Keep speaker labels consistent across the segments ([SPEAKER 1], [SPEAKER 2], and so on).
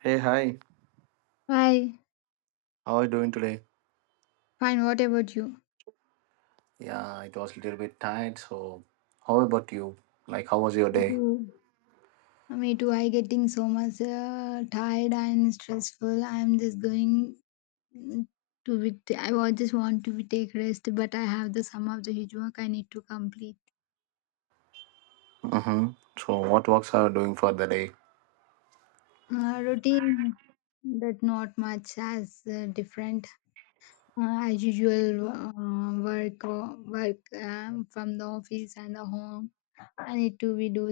[SPEAKER 1] Hey, hi.
[SPEAKER 2] Hi,
[SPEAKER 1] How are you doing today?
[SPEAKER 2] fine. What about you?
[SPEAKER 1] Yeah, it was a little bit tired, so how about you? Like, how was your day?
[SPEAKER 2] Mhm. Me too. I getting so much tired and stressful. I'm just going mm, to be. Just want to be take rest, but I have the some of the huge work I need to complete.
[SPEAKER 1] Mm-hmm. So, what works are you doing for the day?
[SPEAKER 2] Routine but not much as different as usual work work from the office and the home. I need to be do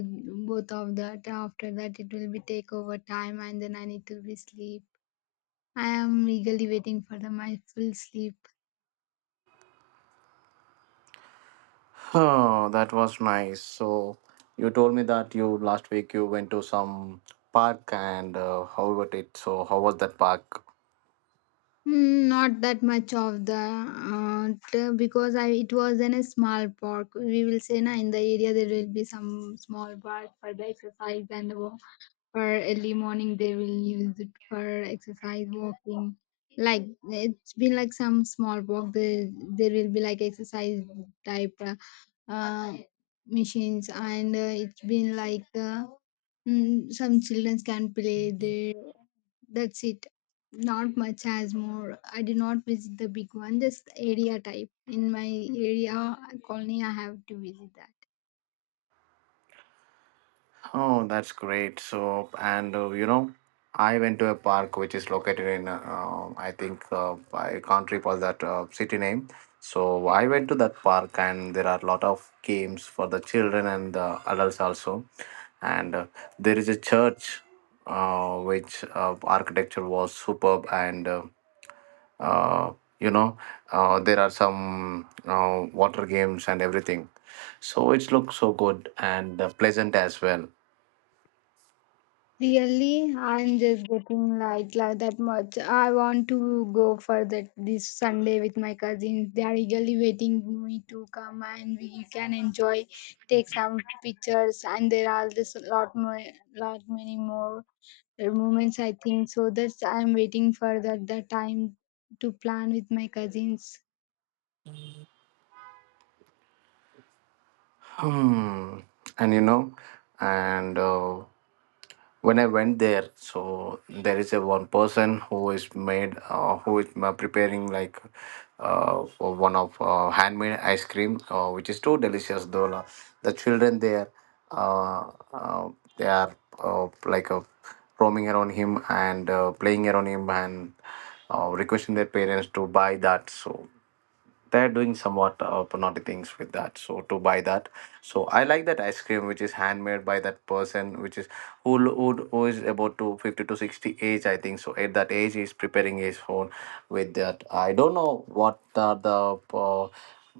[SPEAKER 2] both of that. After that, it will be take over time, and then I need to be sleep. I am eagerly waiting for the my full sleep.
[SPEAKER 1] Oh, that was nice. So, you told me that you last week you went to some park and how about it? So, how was that park?
[SPEAKER 2] Mm, not that much of the because I it was in a small park. We will say na in the area there will be some small park for the exercise and for early morning they will use it for exercise walking. Like it's been like some small park. There will be like exercise type. Uh, Machines and it's been like some children can play there, that's it. Not much has more. I did not visit the big one, just the area type in my area colony. I have to visit that.
[SPEAKER 1] Oh, that's great. So, and I went to a park which is located in, I think, I can't recall that city name. So, I went to that park, and there are a lot of games for the children and the adults also. And there is a church which architecture was superb, and uh, you know, there are some water games and everything. So, it looks so good and pleasant as well.
[SPEAKER 2] Really, I'm just getting light like that much. I want to go for that this Sunday with my cousins. They are eagerly waiting me to come, and we can enjoy, take some pictures, and there are this lot more, lot many more moments. I think so. That's I'm waiting for that the time to plan with my cousins.
[SPEAKER 1] Hmm. And you know, and When I went there, so there is a one person who is made, who is preparing like for one of handmade ice cream, which is too delicious. Though la- the children there, uh, uh, they are like roaming around him and playing around him and requesting their parents to buy that. So they're doing somewhat naughty things with that so to buy that, so I like that ice cream, which is handmade by that person, which is who is about to 50 to 60 age, I think so. At that age, he's preparing his phone with that. I don't know what are the uh,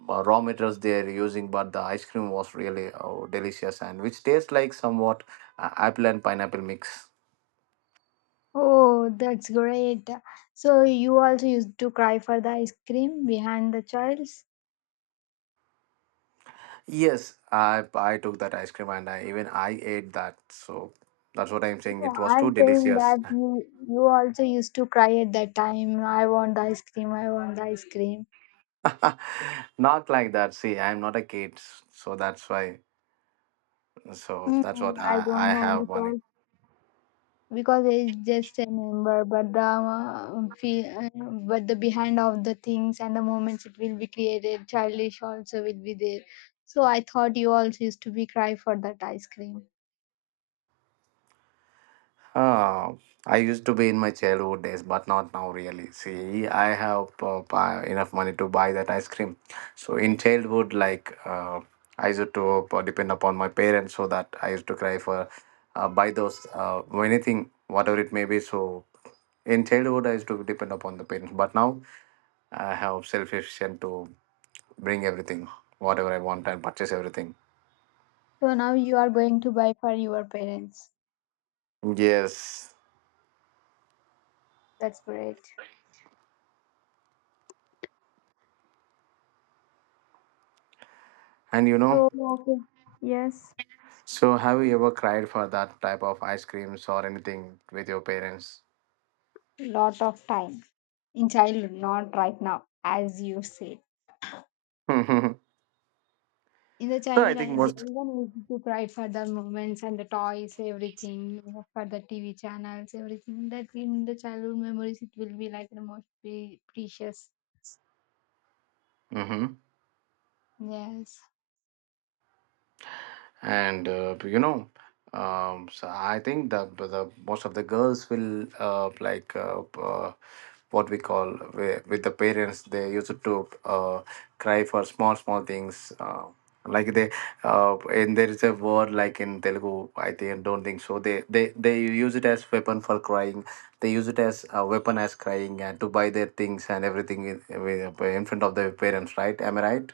[SPEAKER 1] uh, raw materials they're using, but the ice cream was really delicious and which tastes like somewhat apple and pineapple mix.
[SPEAKER 2] Oh, that's great. So you also used to cry for the ice cream behind the child's.
[SPEAKER 1] Yes, I took that ice cream, and I even I ate that, so that's what I'm saying,
[SPEAKER 2] Yeah,
[SPEAKER 1] it was too
[SPEAKER 2] I'm saying
[SPEAKER 1] delicious.
[SPEAKER 2] that you also used to cry at that time. I want the ice cream. I want the ice cream.
[SPEAKER 1] Not like that. See, I'm not a kid, so that's why. So that's
[SPEAKER 2] Mm,
[SPEAKER 1] what
[SPEAKER 2] I
[SPEAKER 1] I,
[SPEAKER 2] don't
[SPEAKER 1] I
[SPEAKER 2] know
[SPEAKER 1] have one.
[SPEAKER 2] because it's just a number, but but the behind of the things and the moments it will be created, childish also will be there. So I thought you also used to be cry for that ice cream.
[SPEAKER 1] Uh, I used to be in my childhood days, but not now really. See, I have buy- enough money to buy that ice cream. So in childhood, like I used to depend upon my parents, so that I used to cry for buy those anything, whatever it may be. So in childhood, I used to depend upon the parents, but now I have self-efficient to bring everything, whatever I want, and purchase everything.
[SPEAKER 2] So now you are going to buy for your parents.
[SPEAKER 1] Yes.
[SPEAKER 2] That's great.
[SPEAKER 1] And
[SPEAKER 2] So okay. Yes.
[SPEAKER 1] so have you ever cried for that type of ice creams or anything with your parents?
[SPEAKER 2] Lot of time in childhood, not right now, as you said.
[SPEAKER 1] So
[SPEAKER 2] In the
[SPEAKER 1] I
[SPEAKER 2] childhood,
[SPEAKER 1] think most.
[SPEAKER 2] everyone used to cry for the moments and the toys, everything, you know, for the TV channels, everything. That in the childhood memories, it will be like the most precious.
[SPEAKER 1] Mhm.
[SPEAKER 2] Yes.
[SPEAKER 1] And so I think that the- most of the girls will like what we call wi- with the parents they used to cry for small small things like they and there is a word like in Telugu. I think don't think so, they use it as weapon for crying. They use it as a weapon as crying and to buy their things and everything in front of their parents, right? Am I right?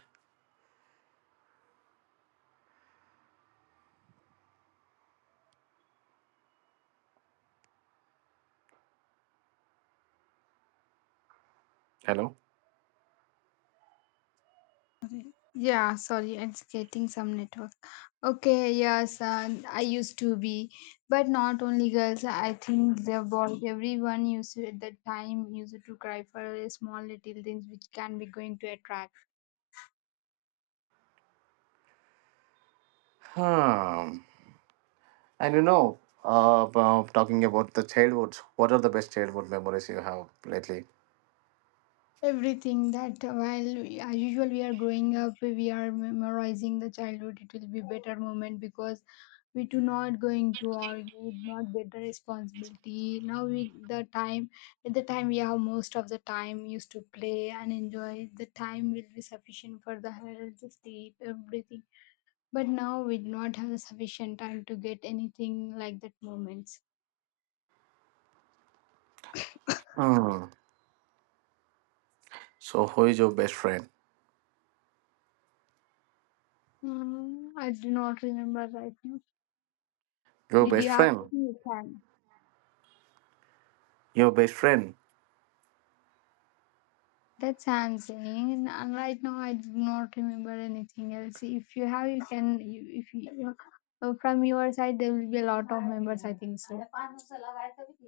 [SPEAKER 1] Hello?
[SPEAKER 2] Yeah, sorry, it's getting some network. Okay, yes, I used to be, but not only girls. I think the boys, everyone used to, at that time used to cry for a small little things which can be going to attract
[SPEAKER 1] Hmm. And about talking about the childhoods, what are the best childhood memories you have lately?
[SPEAKER 2] everything that while as usual we are growing up, we are memorizing the childhood. It will be better moment because we do not going to argue, not get the responsibility now with the time. At the time we have most of the time used to play and enjoy. The time will be sufficient for the health sleep everything, but now we do not have the sufficient time to get anything like that moments.
[SPEAKER 1] Hmm. So, who is your best friend?
[SPEAKER 2] Mm, I do not remember right now.
[SPEAKER 1] Your
[SPEAKER 2] Did
[SPEAKER 1] best
[SPEAKER 2] you have
[SPEAKER 1] friend?
[SPEAKER 2] anything you—
[SPEAKER 1] Your best friend?
[SPEAKER 2] that sounds insane. And right now, I do not remember anything else. If you have, you can. If you from your side, there will be a lot of members. I think so.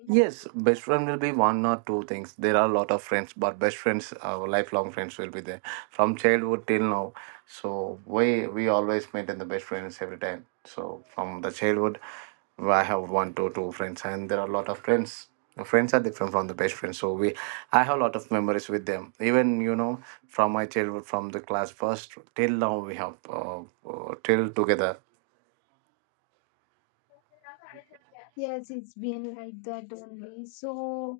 [SPEAKER 1] Yes, best friend will be one or two things. There are a lot of friends, but best friends, our lifelong friends will be there from childhood till now. So we always maintain the best friends every time. So from the childhood, I have one to two friends, and there are a lot of friends. Friends are different from the best friends, so we I have a lot of memories with them. Even from my childhood, from the class first till now, we have till together.
[SPEAKER 2] Yes, it's been like that only. So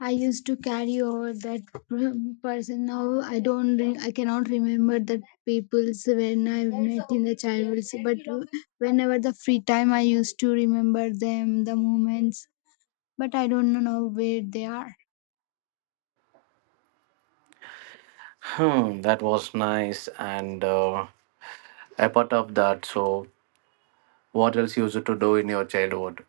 [SPEAKER 2] I used to carry over that person. Now I don't. I cannot remember the people's when I met in the childhood. But whenever the free time, I used to remember them, the moments, but I don't know where they are.
[SPEAKER 1] Hmm, that was nice and. Apart of that, so what else you used to do in your childhood?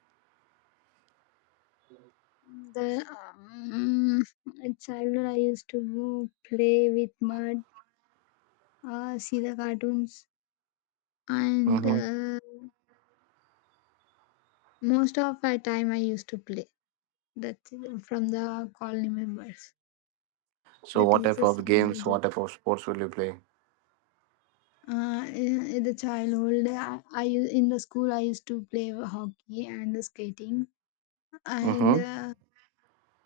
[SPEAKER 2] The In childhood I used to go play with mud, see the cartoons, and
[SPEAKER 1] Hmm.
[SPEAKER 2] most of my time I used to play. That from the colony members.
[SPEAKER 1] So,
[SPEAKER 2] That
[SPEAKER 1] what
[SPEAKER 2] is
[SPEAKER 1] type
[SPEAKER 2] the
[SPEAKER 1] of
[SPEAKER 2] sum
[SPEAKER 1] games,
[SPEAKER 2] of the
[SPEAKER 1] what type of sports will you play?
[SPEAKER 2] in the childhood, in the school I used to play hockey and the skating, and
[SPEAKER 1] Mm-hmm.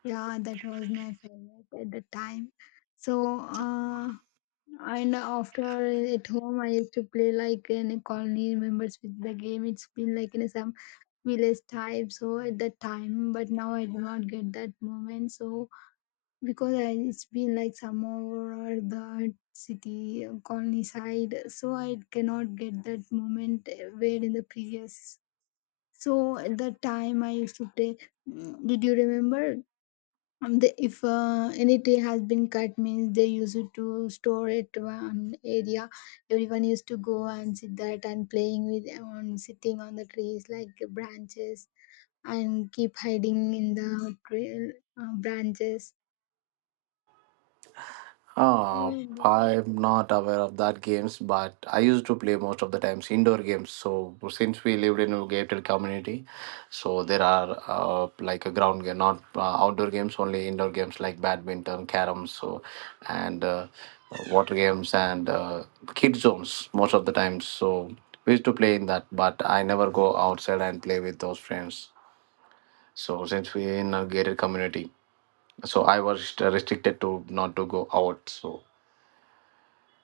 [SPEAKER 2] yeah, that was my favorite at the time. So. And after at home, I used to play like in a colony members with the game. It's been like in some village type. So at that time, but now I do not get that moment. So because I, it's been like some over the city colony side, so I cannot get that moment where in the previous. So at that time, I used to play. Mm, did you remember if any tree has been cut means they used it to store it to one area. Everyone used to go and sit that and playing with on sitting on the trees like branches, and keep hiding in the tree, branches.
[SPEAKER 1] Uh, I'm not aware of that games, but I used to play most of the times indoor games. So since we lived in a gated community, so there are like a ground game, not outdoor games, only indoor games like badminton, carom, so and water games and kid zones most of the times. So we used to play in that, but I never go outside and play with those friends. So since we in a gated community, so I was rest- restricted to not to go out. So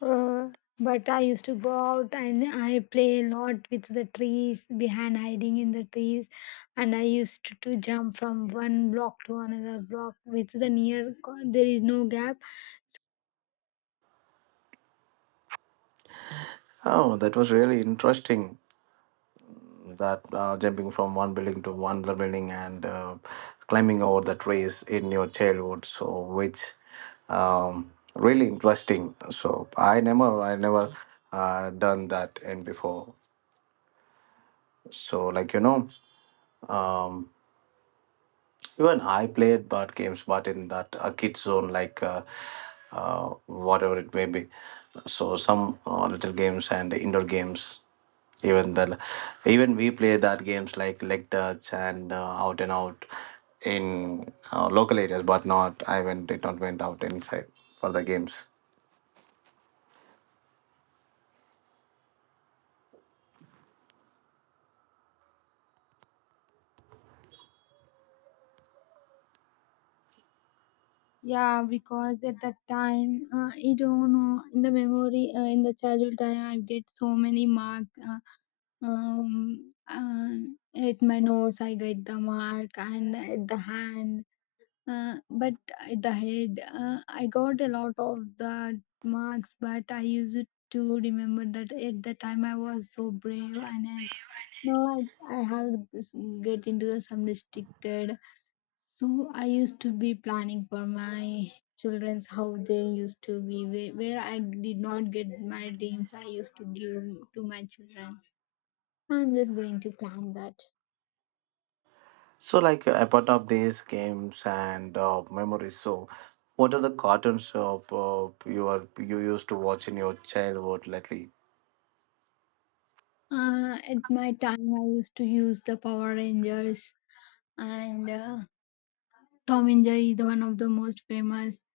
[SPEAKER 2] uh, but I used to go out and I play a lot with the trees behind hiding in the trees, and I used to jump from one block to another block with the near there is no gap.
[SPEAKER 1] oh, that was really interesting. That jumping from one building to one other building and climbing over the trees in your childhood. So which really interesting. So I never done that in before. So like Um, Even I played board games, but in that kid zone, like whatever it may be. So some little games and indoor games. Even the even we play that games like leg touch and out and out in local areas, but not I went did not went out inside for the games.
[SPEAKER 2] Yeah, because at that time, I don't know, in the memory, in the childhood time, I get so many mark. Um, uh, at my notes, I get the mark, and at the hand, but at the head, I got a lot of the marks. But I used to remember that at the time I was so brave, and I, no, I have get into the some restricted. So I used to be planning for my children's how they used to be, where I did not get my dreams I used to give to my children's. I'm just going to plan that.
[SPEAKER 1] So like apart of these games and memories, so what are the cartoons of you are you used to watch in your childhood lately?
[SPEAKER 2] At my time, I used to use the Power Rangers and Tom and Jerry is the one of the most famous.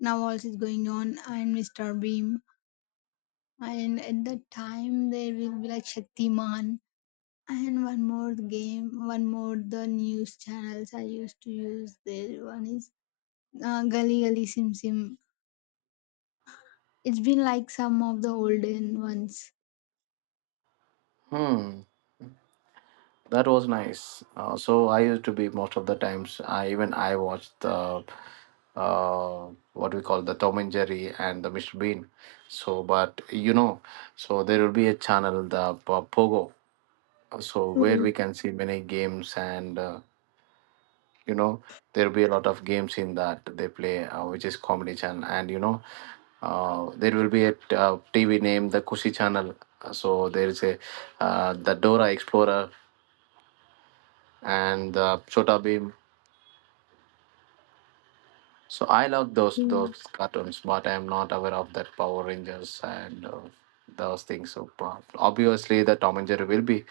[SPEAKER 2] Now also is going on and Mr. Beam. And at that time, there will be like Shaktiman. And one more game, one more the news channels I used to use. There one is Gully Gully Sim Sim. It's been like some of the olden ones.
[SPEAKER 1] Hmm. That was nice. So I used to be most of the times. I even I watched the uh, what we call the Tom and Jerry and the Mr. Bean. So, but so there will be a channel the Po- Pogo. So where we
[SPEAKER 2] Oh,
[SPEAKER 1] can see many games and you know there will be a lot of games in that they play, which is comedy channel. And there will be a t- TV name the Kushi channel. So there is a the Dora Explorer and the Chota Beam. So I love those
[SPEAKER 2] okay.
[SPEAKER 1] those cartoons, but I'm not aware of that Power Rangers and those things. So obviously, the Tom and Jerry will be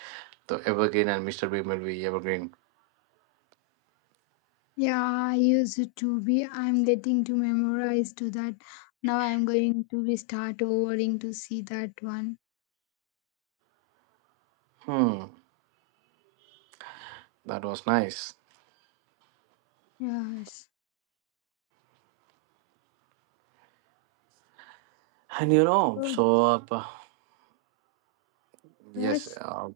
[SPEAKER 1] the Evergreen, and Mr. Bean will be Evergreen.
[SPEAKER 2] Yeah, I used it to be. I'm getting to memorize to that. Now I'm going to be start overing to see that one.
[SPEAKER 1] Hmm, that was nice.
[SPEAKER 2] Yes.
[SPEAKER 1] And
[SPEAKER 2] Oh,
[SPEAKER 1] yes,
[SPEAKER 2] yes.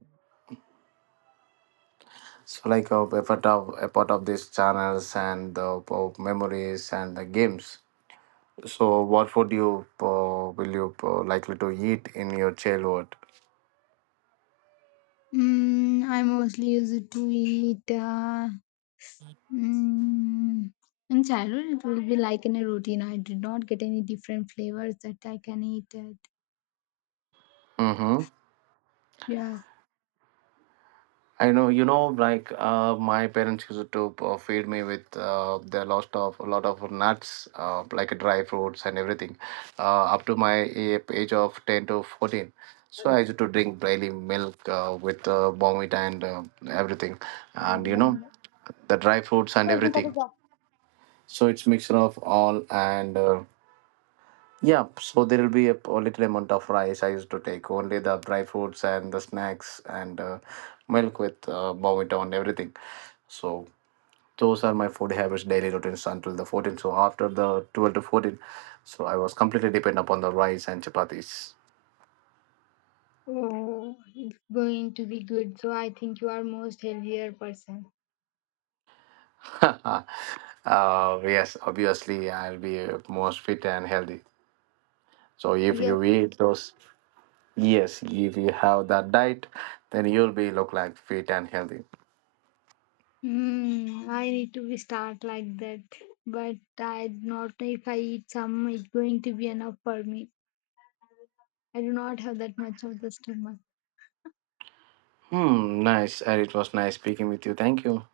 [SPEAKER 1] so like a part of these channels and the memories and the games. So what would you will you likely to eat in your childhood?
[SPEAKER 2] Mm, I mostly used to eat. Mm, in childhood, it will be like in a routine. I did not get any different flavors that I can eat it.
[SPEAKER 1] Mm-hmm.
[SPEAKER 2] Yeah,
[SPEAKER 1] I know, like my parents used to feed me with the lot of a lot of nuts, like dry fruits and everything, up to my a- age of 10 to 14. So I used to drink daily milk with Bonvita and everything, and
[SPEAKER 2] oh,
[SPEAKER 1] the dry fruits and everything. So it's mixture of all and. Yeah, so there will be a, p- little amount of rice. I used to take only the dry fruits and the snacks and milk with Bowmita and everything. So those are my food habits, daily routines until the 14. So after the 12 to 14, so I was completely dependent upon the rice and chapatis.
[SPEAKER 2] it's going to be good. So I think you are most healthier person.
[SPEAKER 1] uh, yes, obviously I'll be most fit and healthy. So if
[SPEAKER 2] Real.
[SPEAKER 1] you eat those, yes, if you have that diet, then you'll be look like fit and healthy.
[SPEAKER 2] Mm, I need to be start like that, but I not if I eat some, it's going to be enough for me. I do not have that much of the stomach.
[SPEAKER 1] Hmm, nice. And it was nice speaking with you. Thank you.